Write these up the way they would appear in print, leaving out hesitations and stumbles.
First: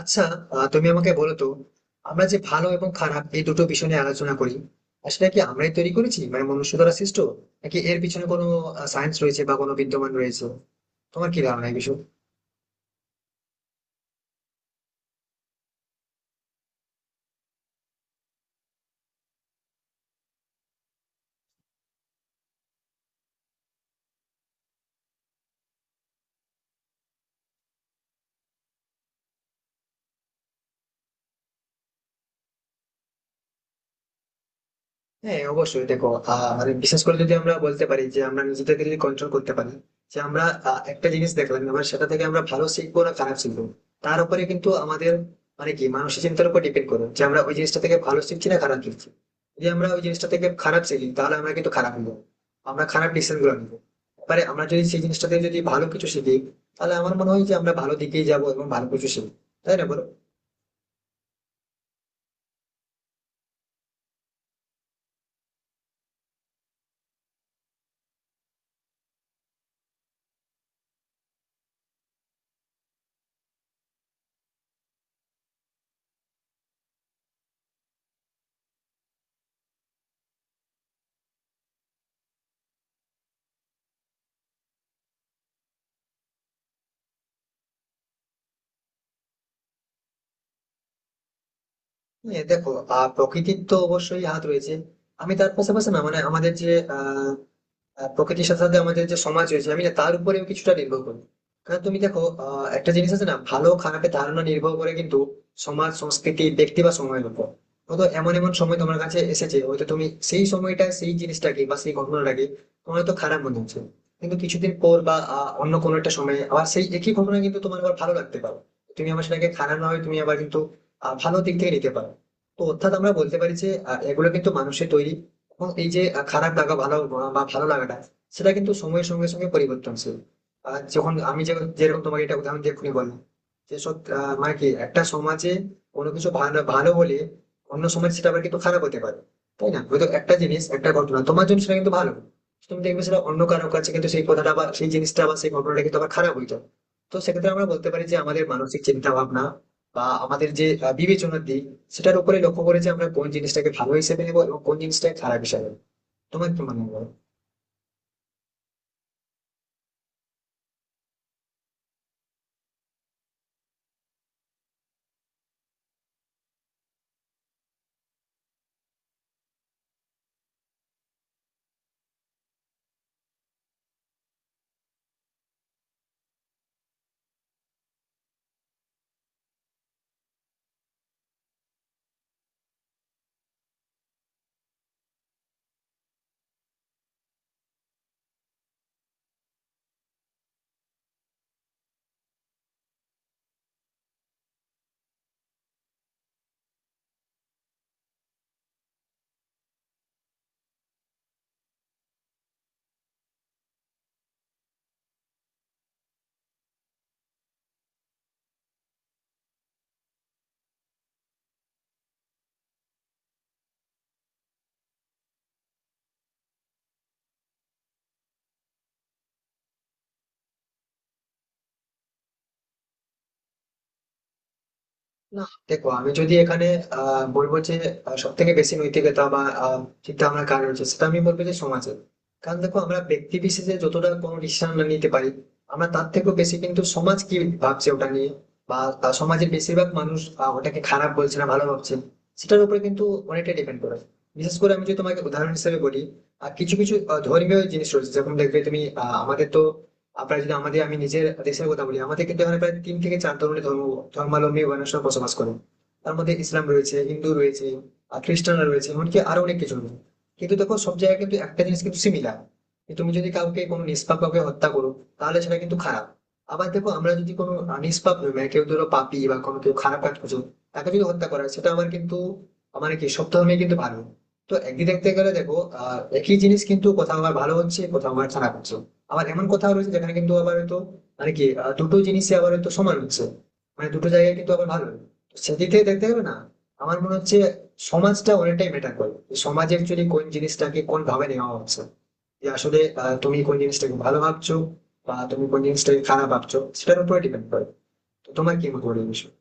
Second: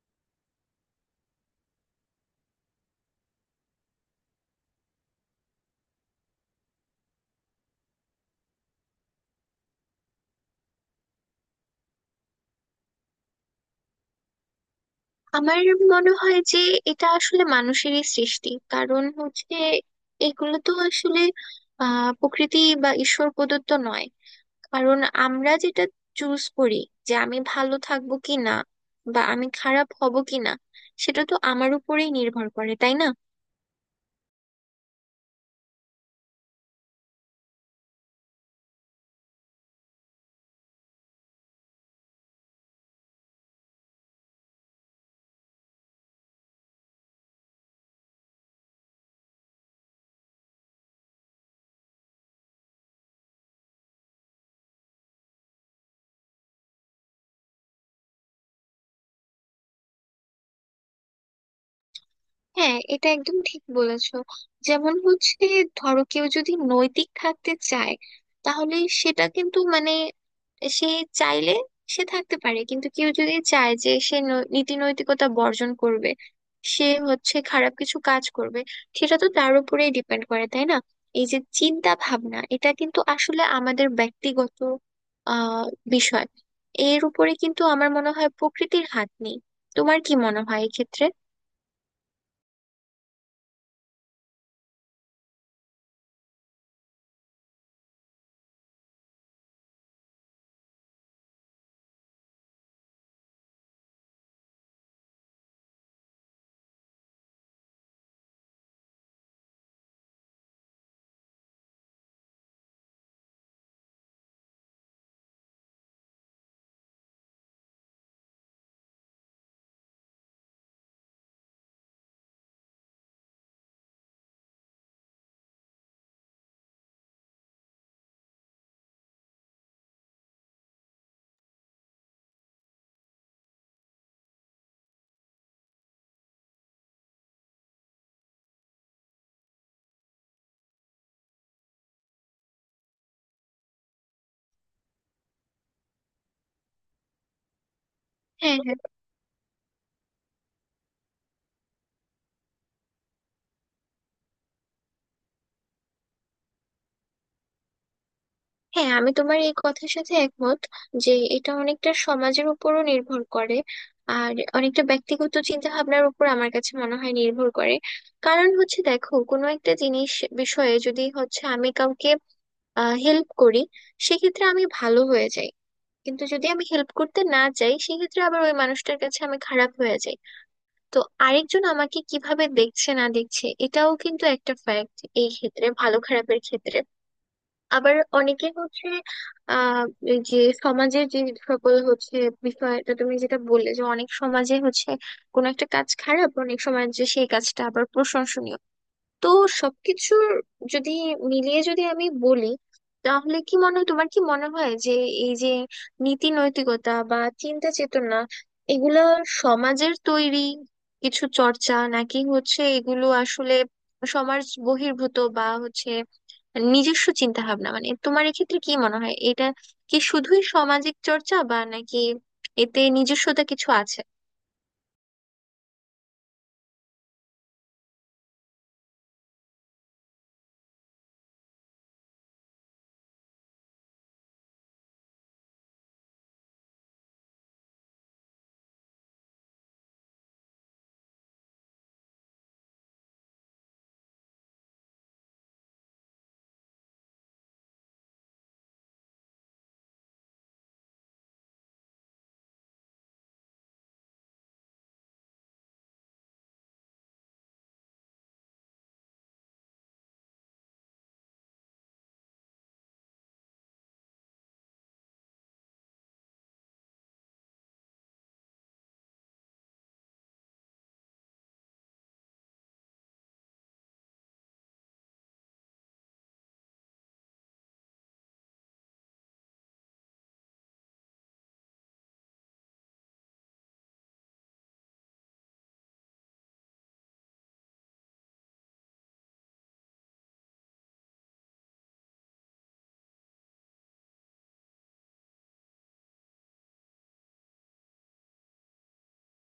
আচ্ছা। তুমি আমাকে বলো তো, আমরা যে ভালো এবং খারাপ এই দুটো বিষয় নিয়ে আলোচনা করি, আসলে কি আমরাই তৈরি করেছি মানে মনুষ্য দ্বারা সৃষ্ট, নাকি এর পিছনে কোনো সায়েন্স রয়েছে বা কোনো বিদ্যমান রয়েছে? তোমার কি ধারণা এই বিষয়ে? আমার মনে হয় যে এটা আসলে মানুষেরই সৃষ্টি। কারণ হচ্ছে এগুলো তো আসলে প্রকৃতি বা ঈশ্বর প্রদত্ত নয়। কারণ আমরা যেটা চুজ করি যে আমি ভালো থাকবো কি না বা আমি খারাপ হব কি না, সেটা তো আমার উপরেই নির্ভর করে, তাই না? হ্যাঁ, অবশ্যই দেখো, মানে বিশেষ করে যদি আমরা বলতে পারি যে আমরা নিজেদেরকে যদি কন্ট্রোল করতে পারি, যে আমরা একটা জিনিস দেখলাম, এবার সেটা থেকে আমরা ভালো শিখবো না খারাপ শিখবো, তার উপরে কিন্তু আমাদের মানে কি মানসিক চিন্তার উপর ডিপেন্ড করবে যে আমরা ওই জিনিসটা থেকে ভালো শিখছি না খারাপ শিখছি। যদি আমরা ওই জিনিসটা থেকে খারাপ শিখি, তাহলে আমরা কিন্তু খারাপ হবো, আমরা খারাপ ডিসিশন গুলো নেবো। এবারে আমরা যদি সেই জিনিসটা থেকে যদি ভালো কিছু শিখি, তাহলে আমার মনে হয় যে আমরা ভালো দিকেই যাবো এবং ভালো কিছু শিখবো। তাই না বলো? হ্যাঁ, এটা একদম ঠিক বলেছো। যেমন হচ্ছে ধরো কেউ যদি নৈতিক থাকতে চায়, তাহলে সেটা কিন্তু মানে সে চাইলে সে থাকতে পারে। কিন্তু কেউ যদি চায় যে সে নীতি নৈতিকতা বর্জন করবে, সে হচ্ছে খারাপ কিছু কাজ করবে, সেটা তো তার উপরেই ডিপেন্ড করে, তাই না? এই যে চিন্তা ভাবনা, এটা কিন্তু আসলে আমাদের ব্যক্তিগত আহ বিষয়। এর উপরে কিন্তু আমার মনে হয় প্রকৃতির হাত নেই। তোমার কি মনে হয় এক্ষেত্রে? হ্যাঁ দেখো, প্রকৃতির তো অবশ্যই হাত রয়েছে। আমি তার পাশাপাশি না মানে আমাদের যে আহ আহ, প্রকৃতির সাথে সাথে আমাদের যে সমাজ রয়েছে, আমি না তার উপরেও কিছুটা নির্ভর করি। কারণ তুমি দেখো, একটা জিনিস আছে না, ভালো খারাপের ধারণা নির্ভর করে কিন্তু সমাজ, সংস্কৃতি, ব্যক্তি বা সময়ের উপর। হয়তো এমন এমন সময় তোমার কাছে এসেছে, হয়তো তুমি সেই সময়টা সেই জিনিসটাকে বা সেই ঘটনাটাকে তোমার হয়তো খারাপ মনে হচ্ছে, কিন্তু কিছুদিন পর বা অন্য কোনো একটা সময়ে আবার সেই একই ঘটনা কিন্তু তোমার আবার ভালো লাগতে পারো। তুমি আবার সেটাকে খারাপ না হয় তুমি আবার কিন্তু ভালো দিক থেকে নিতে পারো। তো অর্থাৎ আমরা বলতে পারি যে এগুলো কিন্তু মানুষের তৈরি। এবং এই যে খারাপ লাগা ভালো বা ভালো লাগাটা, সেটা কিন্তু সময়ের সঙ্গে সঙ্গে পরিবর্তনশীল। আর যখন আমি যেরকম তোমাকে এটা উদাহরণ দিয়ে এক্ষুনি বললাম, যে সব মানে কি একটা সমাজে কোনো কিছু ভালো ভালো হলে, অন্য সমাজ সেটা আবার কিন্তু খারাপ হতে পারে। তাই না, হয়তো একটা জিনিস একটা ঘটনা তোমার জন্য সেটা কিন্তু ভালো, তুমি দেখবে সেটা অন্য কারো কাছে কিন্তু সেই কথাটা বা সেই জিনিসটা বা সেই ঘটনাটা কিন্তু আবার খারাপ হইতো। তো সেক্ষেত্রে আমরা বলতে পারি যে আমাদের হ্যাঁ, হ্যাঁ, মানসিক চিন্তা ভাবনা বা আমাদের যে বিবেচনার দিক, সেটার উপরে লক্ষ্য করে যে আমরা কোন জিনিসটাকে ভালো হিসেবে নেবো এবং কোন জিনিসটাকে খারাপ হিসেবে নেবো। তোমার কি মনে হয়? হ্যাঁ, আমি তোমার এই কথার সাথে একমত যে এটা অনেকটা সমাজের উপরও নির্ভর করে। আর অনেকটা ব্যক্তিগত চিন্তা ভাবনার উপর আমার কাছে মনে হয় নির্ভর করে। কারণ হচ্ছে দেখো, কোনো একটা জিনিস বিষয়ে যদি হচ্ছে আমি কাউকে হেল্প করি, সেক্ষেত্রে আমি ভালো হয়ে যাই। কিন্তু যদি আমি হেল্প করতে না যাই, সেক্ষেত্রে আবার ওই মানুষটার কাছে আমি খারাপ হয়ে যাই। তো আরেকজন আমাকে কিভাবে দেখছে না দেখছে, এটাও কিন্তু একটা ফ্যাক্ট এই ক্ষেত্রে, ভালো খারাপের ক্ষেত্রে। আবার অনেকে হচ্ছে আহ এই যে সমাজের যে সকল হচ্ছে বিষয়টা তুমি যেটা বললে যে অনেক সমাজে হচ্ছে কোনো একটা কাজ খারাপ, অনেক সমাজে সেই কাজটা আবার প্রশংসনীয়। তো সবকিছুর যদি মিলিয়ে যদি আমি বলি, তাহলে কি মনে হয়, তোমার কি মনে হয় যে এই যে নীতি নৈতিকতা বা চিন্তা চেতনা, এগুলা সমাজের তৈরি কিছু চর্চা, নাকি হচ্ছে এগুলো আসলে সমাজ বহির্ভূত, বা হচ্ছে নিজস্ব চিন্তা ভাবনা? মানে তোমার এক্ষেত্রে কি মনে হয়, এটা কি শুধুই সামাজিক চর্চা, বা নাকি এতে নিজস্বতা কিছু আছে? না, দেখো, আমি যদি এখানে বলবো যে সব থেকে বেশি নৈতিকতা বা চিন্তা ভাবনা কার রয়েছে, সেটা আমি বলবো যে সমাজের। কারণ দেখো, আমরা ব্যক্তি বিশেষে যতটা কোনো ডিসিশন নিতে পারি, আমরা তার থেকেও বেশি কিন্তু সমাজ কি ভাবছে ওটা নিয়ে, বা সমাজের বেশিরভাগ মানুষ ওটাকে খারাপ বলছে না ভালো ভাবছে, সেটার উপরে কিন্তু অনেকটা ডিপেন্ড করে। বিশেষ করে আমি যদি তোমাকে উদাহরণ হিসেবে বলি, কিছু কিছু ধর্মীয় জিনিস রয়েছে, যেমন দেখবে তুমি, আমাদের তো প্রায় যদি আমাদের আমি নিজের দেশের কথা বলি, আমাদের কিন্তু এখানে প্রায় তিন থেকে চার ধরনের ধর্ম ধর্মাবলম্বী মানুষরা বসবাস করে। তার মধ্যে ইসলাম রয়েছে, হিন্দু রয়েছে, আর খ্রিস্টানরা রয়েছে, এমনকি আরো অনেক কিছু রয়েছে। কিন্তু দেখো, সব জায়গায় কিন্তু একটা জিনিস কিন্তু সিমিলার। তুমি যদি কাউকে কোনো নিষ্পাপ কাউকে হত্যা করো, তাহলে সেটা কিন্তু খারাপ। আবার দেখো, আমরা যদি কোনো নিষ্পাপ নই মানে কেউ ধরো পাপী বা কোনো কেউ খারাপ কাজ করছো, তাকে যদি হত্যা করা হয়, সেটা আমার কিন্তু মানে কি সব ধর্মে কিন্তু ভালো। তো একদিকে দেখতে গেলে দেখো, একই জিনিস কিন্তু কোথাও আমার ভালো হচ্ছে, কোথাও আমার খারাপ হচ্ছে। আবার এমন কোথাও রয়েছে যেখানে কিন্তু আবার হয়তো মানে কি দুটো জিনিসে আবার হয়তো সমান হচ্ছে, মানে দুটো জায়গায় কিন্তু আবার ভালো। তো সেদিক থেকে দেখতে হবে না, আমার মনে হচ্ছে সমাজটা অনেকটাই ম্যাটার করে, যে সমাজে অ্যাকচুয়ালি কোন জিনিসটাকে কোন ভাবে নেওয়া হচ্ছে, যে আসলে তুমি কোন জিনিসটাকে ভালো ভাবছো বা তুমি কোন জিনিসটাকে খারাপ ভাবছো, সেটার উপরে ডিপেন্ড করে। তো তোমার কি মত বলে এই বিষয়ে?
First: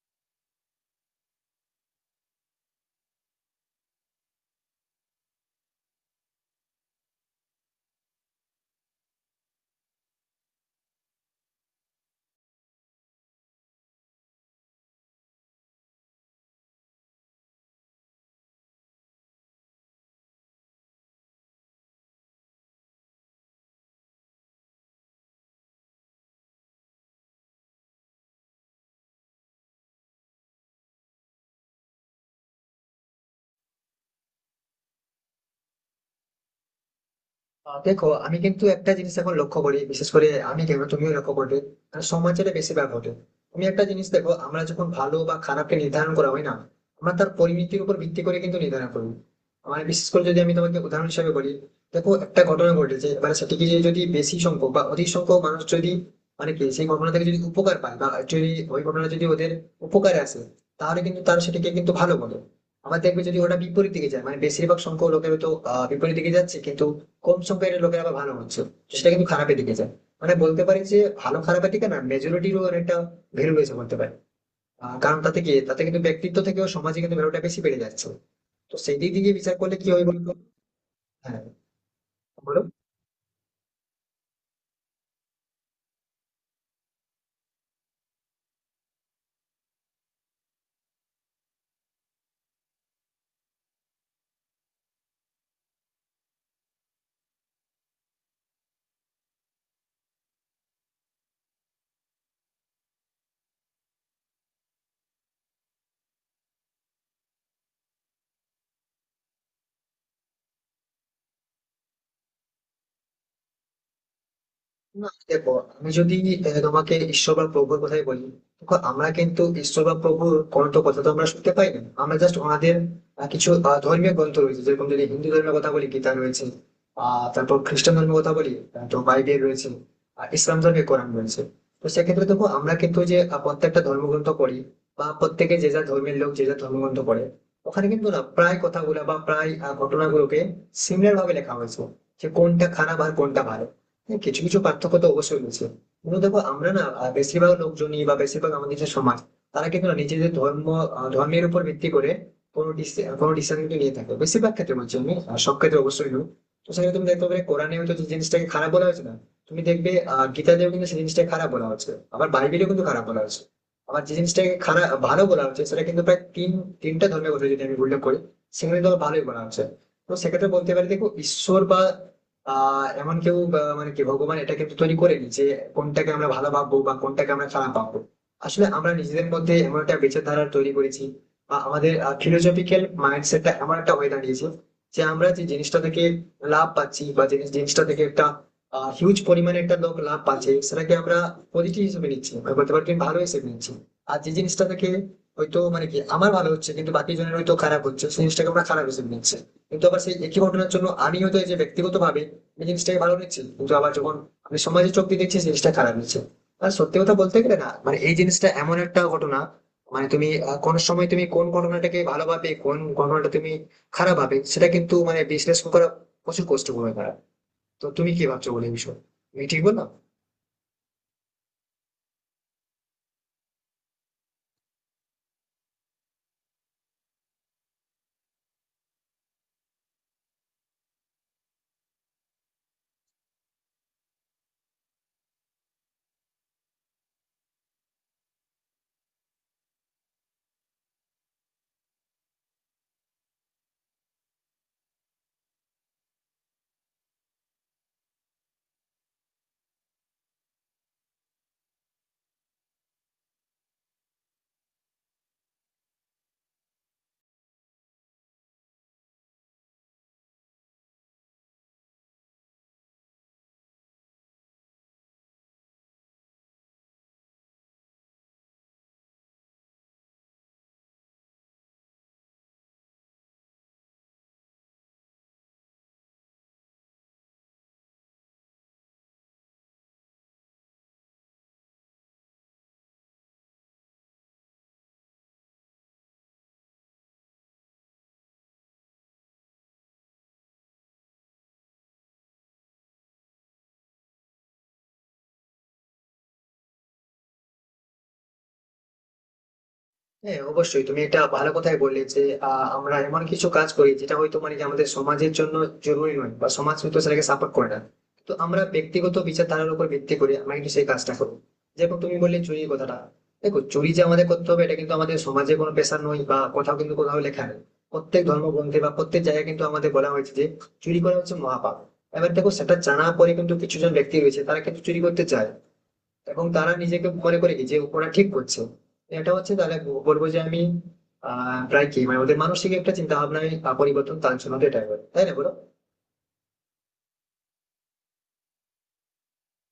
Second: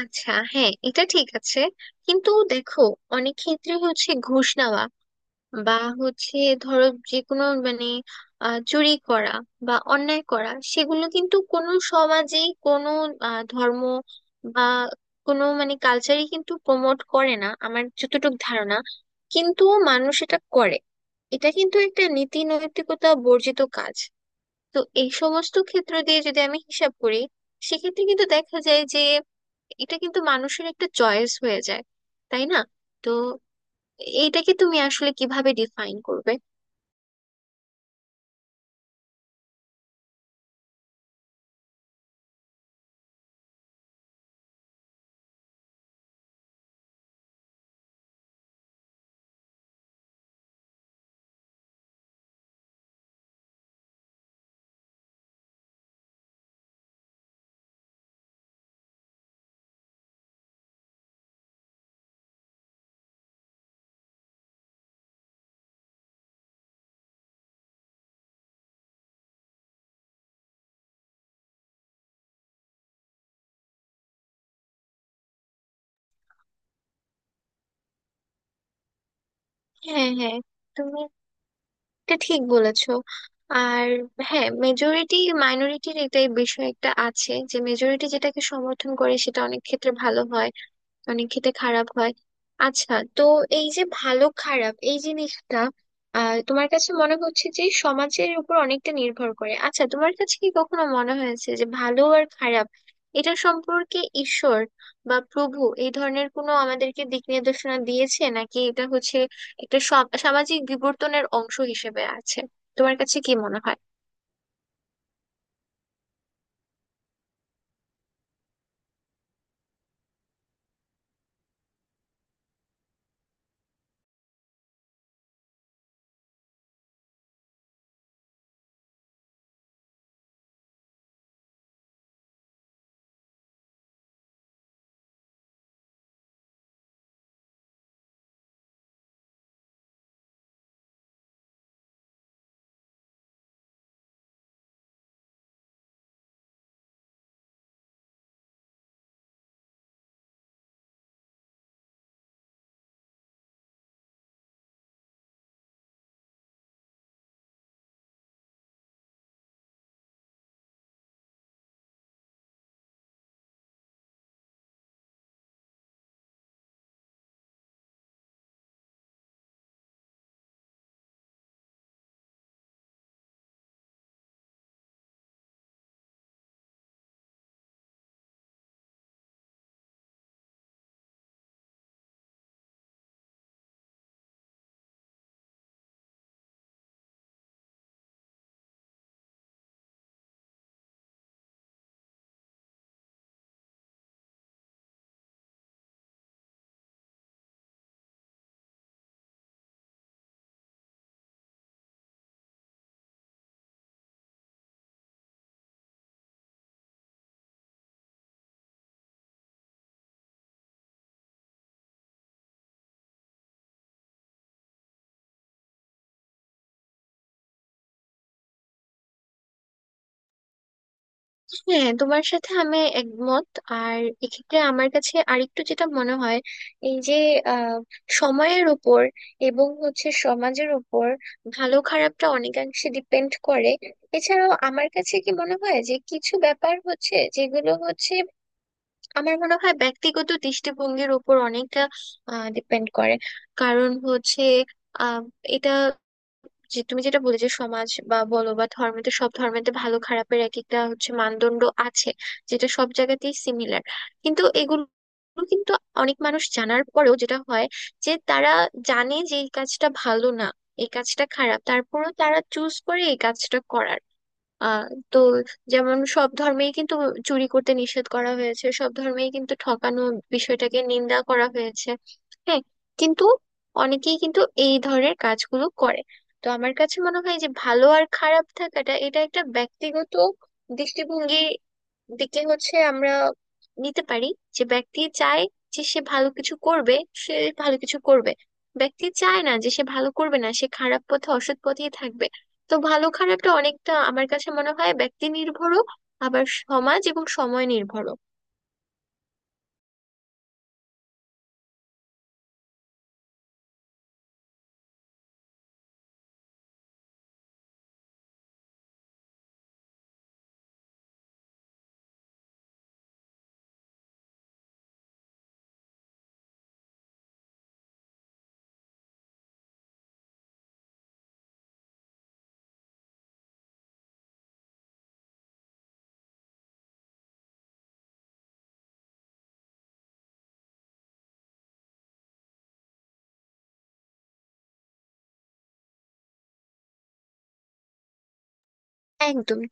আচ্ছা, হ্যাঁ, এটা ঠিক আছে। কিন্তু দেখো, অনেক ক্ষেত্রে হচ্ছে ঘুষ নেওয়া বা হচ্ছে ধরো যে কোনো মানে চুরি করা বা অন্যায় করা, সেগুলো কিন্তু কোনো সমাজেই কোনো ধর্ম বা কোনো মানে কালচারই কিন্তু প্রমোট করে না, আমার যতটুকু ধারণা। কিন্তু মানুষ এটা করে। এটা কিন্তু একটা নীতি নৈতিকতা বর্জিত কাজ। তো এই সমস্ত ক্ষেত্র দিয়ে যদি আমি হিসাব করি, সেক্ষেত্রে কিন্তু দেখা যায় যে এটা কিন্তু মানুষের একটা চয়েস হয়ে যায়, তাই না? তো এইটাকে তুমি আসলে কিভাবে ডিফাইন করবে? দেখো, আমি কিন্তু একটা জিনিস এখন লক্ষ্য করি, বিশেষ করে আমি কেন, তুমিও লক্ষ্য করবে, কারণ সমাজের বেশিরভাগ ঘটে। তুমি একটা জিনিস দেখো, আমরা যখন ভালো বা খারাপকে নির্ধারণ করা হয় না, আমরা তার পরিণতির উপর ভিত্তি করে কিন্তু নির্ধারণ করি। মানে বিশেষ করে যদি আমি তোমাকে উদাহরণ হিসেবে বলি, দেখো, একটা ঘটনা ঘটেছে, এবার সেটিকে যে যদি বেশি সংখ্যক বা অধিক সংখ্যক মানুষ যদি মানে কি সেই ঘটনা থেকে যদি উপকার পায়, বা যদি ওই ঘটনা যদি ওদের উপকারে আসে, তাহলে কিন্তু তারা সেটিকে কিন্তু ভালো বলে। আবার দেখবে যদি ওটা বিপরীত দিকে যায়, মানে বেশিরভাগ সংখ্যক লোকের তো বিপরীত দিকে যাচ্ছে, কিন্তু কম সংখ্যার লোকের আবার ভালো হচ্ছে, সেটা কিন্তু খারাপের দিকে যায়। মানে বলতে পারি যে ভালো খারাপের দিকে না, মেজরিটিরও একটা ভ্যালু রয়েছে বলতে পারি। কারণ তাতে কি তাতে কিন্তু ব্যক্তিত্ব থেকেও সমাজে কিন্তু ভ্যালুটা বেশি বেড়ে যাচ্ছে। তো সেই দিক দিয়ে বিচার করলে কি হয় হ্যাঁ, বলতো? হ্যাঁ, তুমি হ্যাঁ, এটা ঠিক বলো। বলেছো। আর হ্যাঁ, মেজরিটি মাইনরিটির এটাই বিষয় একটা আছে যে মেজরিটি যেটাকে সমর্থন করে সেটা অনেক ক্ষেত্রে ভালো হয়, অনেক খেতে খারাপ হয়। আচ্ছা, তো এই যে ভালো খারাপ এই জিনিসটা, তোমার কাছে মনে হচ্ছে যে সমাজের উপর অনেকটা নির্ভর করে। আচ্ছা, তোমার কাছে কি কখনো মনে হয়েছে যে ভালো আর খারাপ এটা সম্পর্কে ঈশ্বর বা প্রভু এই ধরনের কোনো আমাদেরকে দিক নির্দেশনা দিয়েছে, নাকি এটা হচ্ছে একটা সামাজিক বিবর্তনের অংশ হিসেবে আছে? তোমার কাছে কি মনে হয়? না, দেখো, আমি যদি তোমাকে ঈশ্বর বা প্রভুর কথাই বলি, দেখো আমরা কিন্তু ঈশ্বর বা প্রভুর কোনো তো কথা তো আমরা শুনতে পাই না, আমরা জাস্ট ওনাদের কিছু ধর্মীয় গ্রন্থ রয়েছে, যেরকম যদি হিন্দু ধর্মের কথা বলি গীতা রয়েছে, তারপর খ্রিস্টান ধর্মের কথা বলি, তো বাইবেল রয়েছে, আর ইসলাম ধর্মে কোরআন রয়েছে। তো সেক্ষেত্রে দেখো, আমরা কিন্তু যে প্রত্যেকটা ধর্মগ্রন্থ পড়ি বা প্রত্যেকে যে যা ধর্মের লোক যে যা ধর্মগ্রন্থ পড়ে, ওখানে কিন্তু না প্রায় কথাগুলা বা প্রায় ঘটনাগুলোকে সিমিলার ভাবে লেখা হয়েছে, যে কোনটা খারাপ আর কোনটা ভালো। হ্যাঁ, কিছু কিছু পার্থক্য তো অবশ্যই রয়েছে, কিন্তু দেখো আমরা না বেশিরভাগ লোকজনই বা বেশিরভাগ আমাদের যে সমাজ, তারা কিন্তু না নিজেদের ধর্ম ধর্মের উপর ভিত্তি করে কোনো ডিসিশন কিন্তু নিয়ে থাকে বেশিরভাগ ক্ষেত্রে বলছি আমি, সব ক্ষেত্রে অবশ্যই নয়। তো সেখানে তুমি দেখতে পাবে কোরআনে হয়তো যে জিনিসটাকে খারাপ বলা হয়েছে না, তুমি দেখবে গীতাতেও কিন্তু সেই জিনিসটাকে খারাপ বলা হচ্ছে, আবার বাইবেলেও কিন্তু খারাপ বলা হচ্ছে। আবার যে জিনিসটাকে খারাপ ভালো বলা হচ্ছে, সেটা কিন্তু প্রায় তিনটা ধর্মের কথা যদি আমি উল্লেখ করি, সেখানে তো ভালোই বলা হচ্ছে। তো সেক্ষেত্রে বলতে পারি দেখো, ঈশ্বর বা এমন কেউ মানে কি ভগবান এটা কিন্তু তৈরি করেনি যে কোনটাকে আমরা ভালো ভাববো বা কোনটাকে আমরা খারাপ ভাববো। আসলে আমরা নিজেদের মধ্যে এমন একটা বিচারধারা তৈরি করেছি, বা আমাদের ফিলোসফিক্যাল মাইন্ডসেটটা এমন একটা হয়ে দাঁড়িয়েছে, যে আমরা যে জিনিসটা থেকে লাভ পাচ্ছি, বা যে জিনিসটা থেকে একটা হিউজ পরিমাণে একটা লোক লাভ পাচ্ছে, সেটাকে আমরা পজিটিভ হিসেবে নিচ্ছি, বা বলতে পারি ভালো হিসেবে নিচ্ছি। আর যে জিনিসটা থেকে হয়তো মানে কি আমার ভালো হচ্ছে, কিন্তু বাকি জনের হয়তো খারাপ হচ্ছে, সেই জিনিসটাকে আমরা খারাপ হিসেবে নিচ্ছি। কিন্তু আবার সেই একই ঘটনার জন্য আমি হয়তো এই যে ব্যক্তিগত ভাবে আমি জিনিসটাকে ভালো দেখছি, কিন্তু আবার যখন আমি সমাজে চোখ দিয়ে দেখছি জিনিসটা খারাপ হচ্ছে। আর সত্যি কথা বলতে গেলে না, মানে এই জিনিসটা এমন একটা ঘটনা মানে তুমি কোন সময় তুমি কোন ঘটনাটাকে ভালো ভাবে কোন ঘটনাটা তুমি খারাপ ভাবে, সেটা কিন্তু মানে বিশ্লেষণ করা প্রচুর কষ্টকর ব্যাপার। তো তুমি কি ভাবছো বলে এই বিষয়ে? আমি ঠিক বললাম? হ্যাঁ, তোমার সাথে আমি একমত। আর এক্ষেত্রে আমার কাছে আরেকটু যেটা মনে হয়, এই যে আহ, সময়ের উপর এবং হচ্ছে সমাজের উপর ভালো খারাপটা অনেকাংশে ডিপেন্ড করে। এছাড়াও আমার কাছে কি মনে হয় যে কিছু ব্যাপার হচ্ছে যেগুলো হচ্ছে, আমার মনে হয় ব্যক্তিগত দৃষ্টিভঙ্গির উপর অনেকটা ডিপেন্ড করে। কারণ হচ্ছে আহ এটা, যে তুমি যেটা বলে যে সমাজ বা বলো বা ধর্মেতে, সব ধর্মেতে ভালো খারাপের এক একটা হচ্ছে মানদণ্ড আছে যেটা সব জায়গাতেই সিমিলার। কিন্তু এগুলো কিন্তু অনেক মানুষ জানার পরেও যেটা হয় যে তারা জানে যে এই কাজটা ভালো না, এই কাজটা খারাপ, তারপরেও তারা চুজ করে এই কাজটা করার। আহ তো যেমন সব ধর্মেই কিন্তু চুরি করতে নিষেধ করা হয়েছে, সব ধর্মেই কিন্তু ঠকানো বিষয়টাকে নিন্দা করা হয়েছে। হ্যাঁ, কিন্তু অনেকেই কিন্তু এই ধরনের কাজগুলো করে। তো আমার কাছে মনে হয় যে ভালো আর খারাপ থাকাটা এটা একটা ব্যক্তিগত দৃষ্টিভঙ্গি দিকে হচ্ছে আমরা নিতে পারি। যে ব্যক্তি চায় যে সে ভালো কিছু করবে, সে ভালো কিছু করবে। ব্যক্তি চায় না যে সে ভালো করবে, না সে খারাপ পথে অসৎ পথেই থাকবে। তো ভালো খারাপটা অনেকটা আমার কাছে মনে হয় ব্যক্তি নির্ভরও, আবার সমাজ এবং সময় নির্ভরও। হ্যাঁ, অবশ্যই তুমি এটা ভালো কথাই বললে যে আমরা এমন কিছু কাজ করি যেটা হয়তো মানে কি আমাদের সমাজের জন্য জরুরি নয়, বা সমাজ হয়তো সেটাকে সাপোর্ট করে না। তো আমরা ব্যক্তিগত বিচারধারার উপর ভিত্তি করে আমরা কিন্তু সেই কাজটা করবো, যেরকম তুমি বললে চুরির কথাটা। দেখো, চুরি যে আমাদের করতে হবে এটা কিন্তু আমাদের সমাজে কোনো পেশা নয়, বা কোথাও কিন্তু কোথাও লেখা নেই। প্রত্যেক ধর্মগ্রন্থে বা প্রত্যেক জায়গায় কিন্তু আমাদের বলা হয়েছে যে চুরি করা হচ্ছে মহাপাপ। এবার দেখো সেটা জানা পরে কিন্তু কিছু জন ব্যক্তি রয়েছে, তারা কিন্তু চুরি করতে চায়, এবং তারা নিজেকে মনে করে কি যে ওরা ঠিক করছে। এটা হচ্ছে তাহলে বলবো যে আমি প্রায় কি মানে ওদের মানসিক একটা চিন্তা ভাবনায় পরিবর্তন, তার জন্য তো এটাই বলে, তাই না বলো? একদম তুমি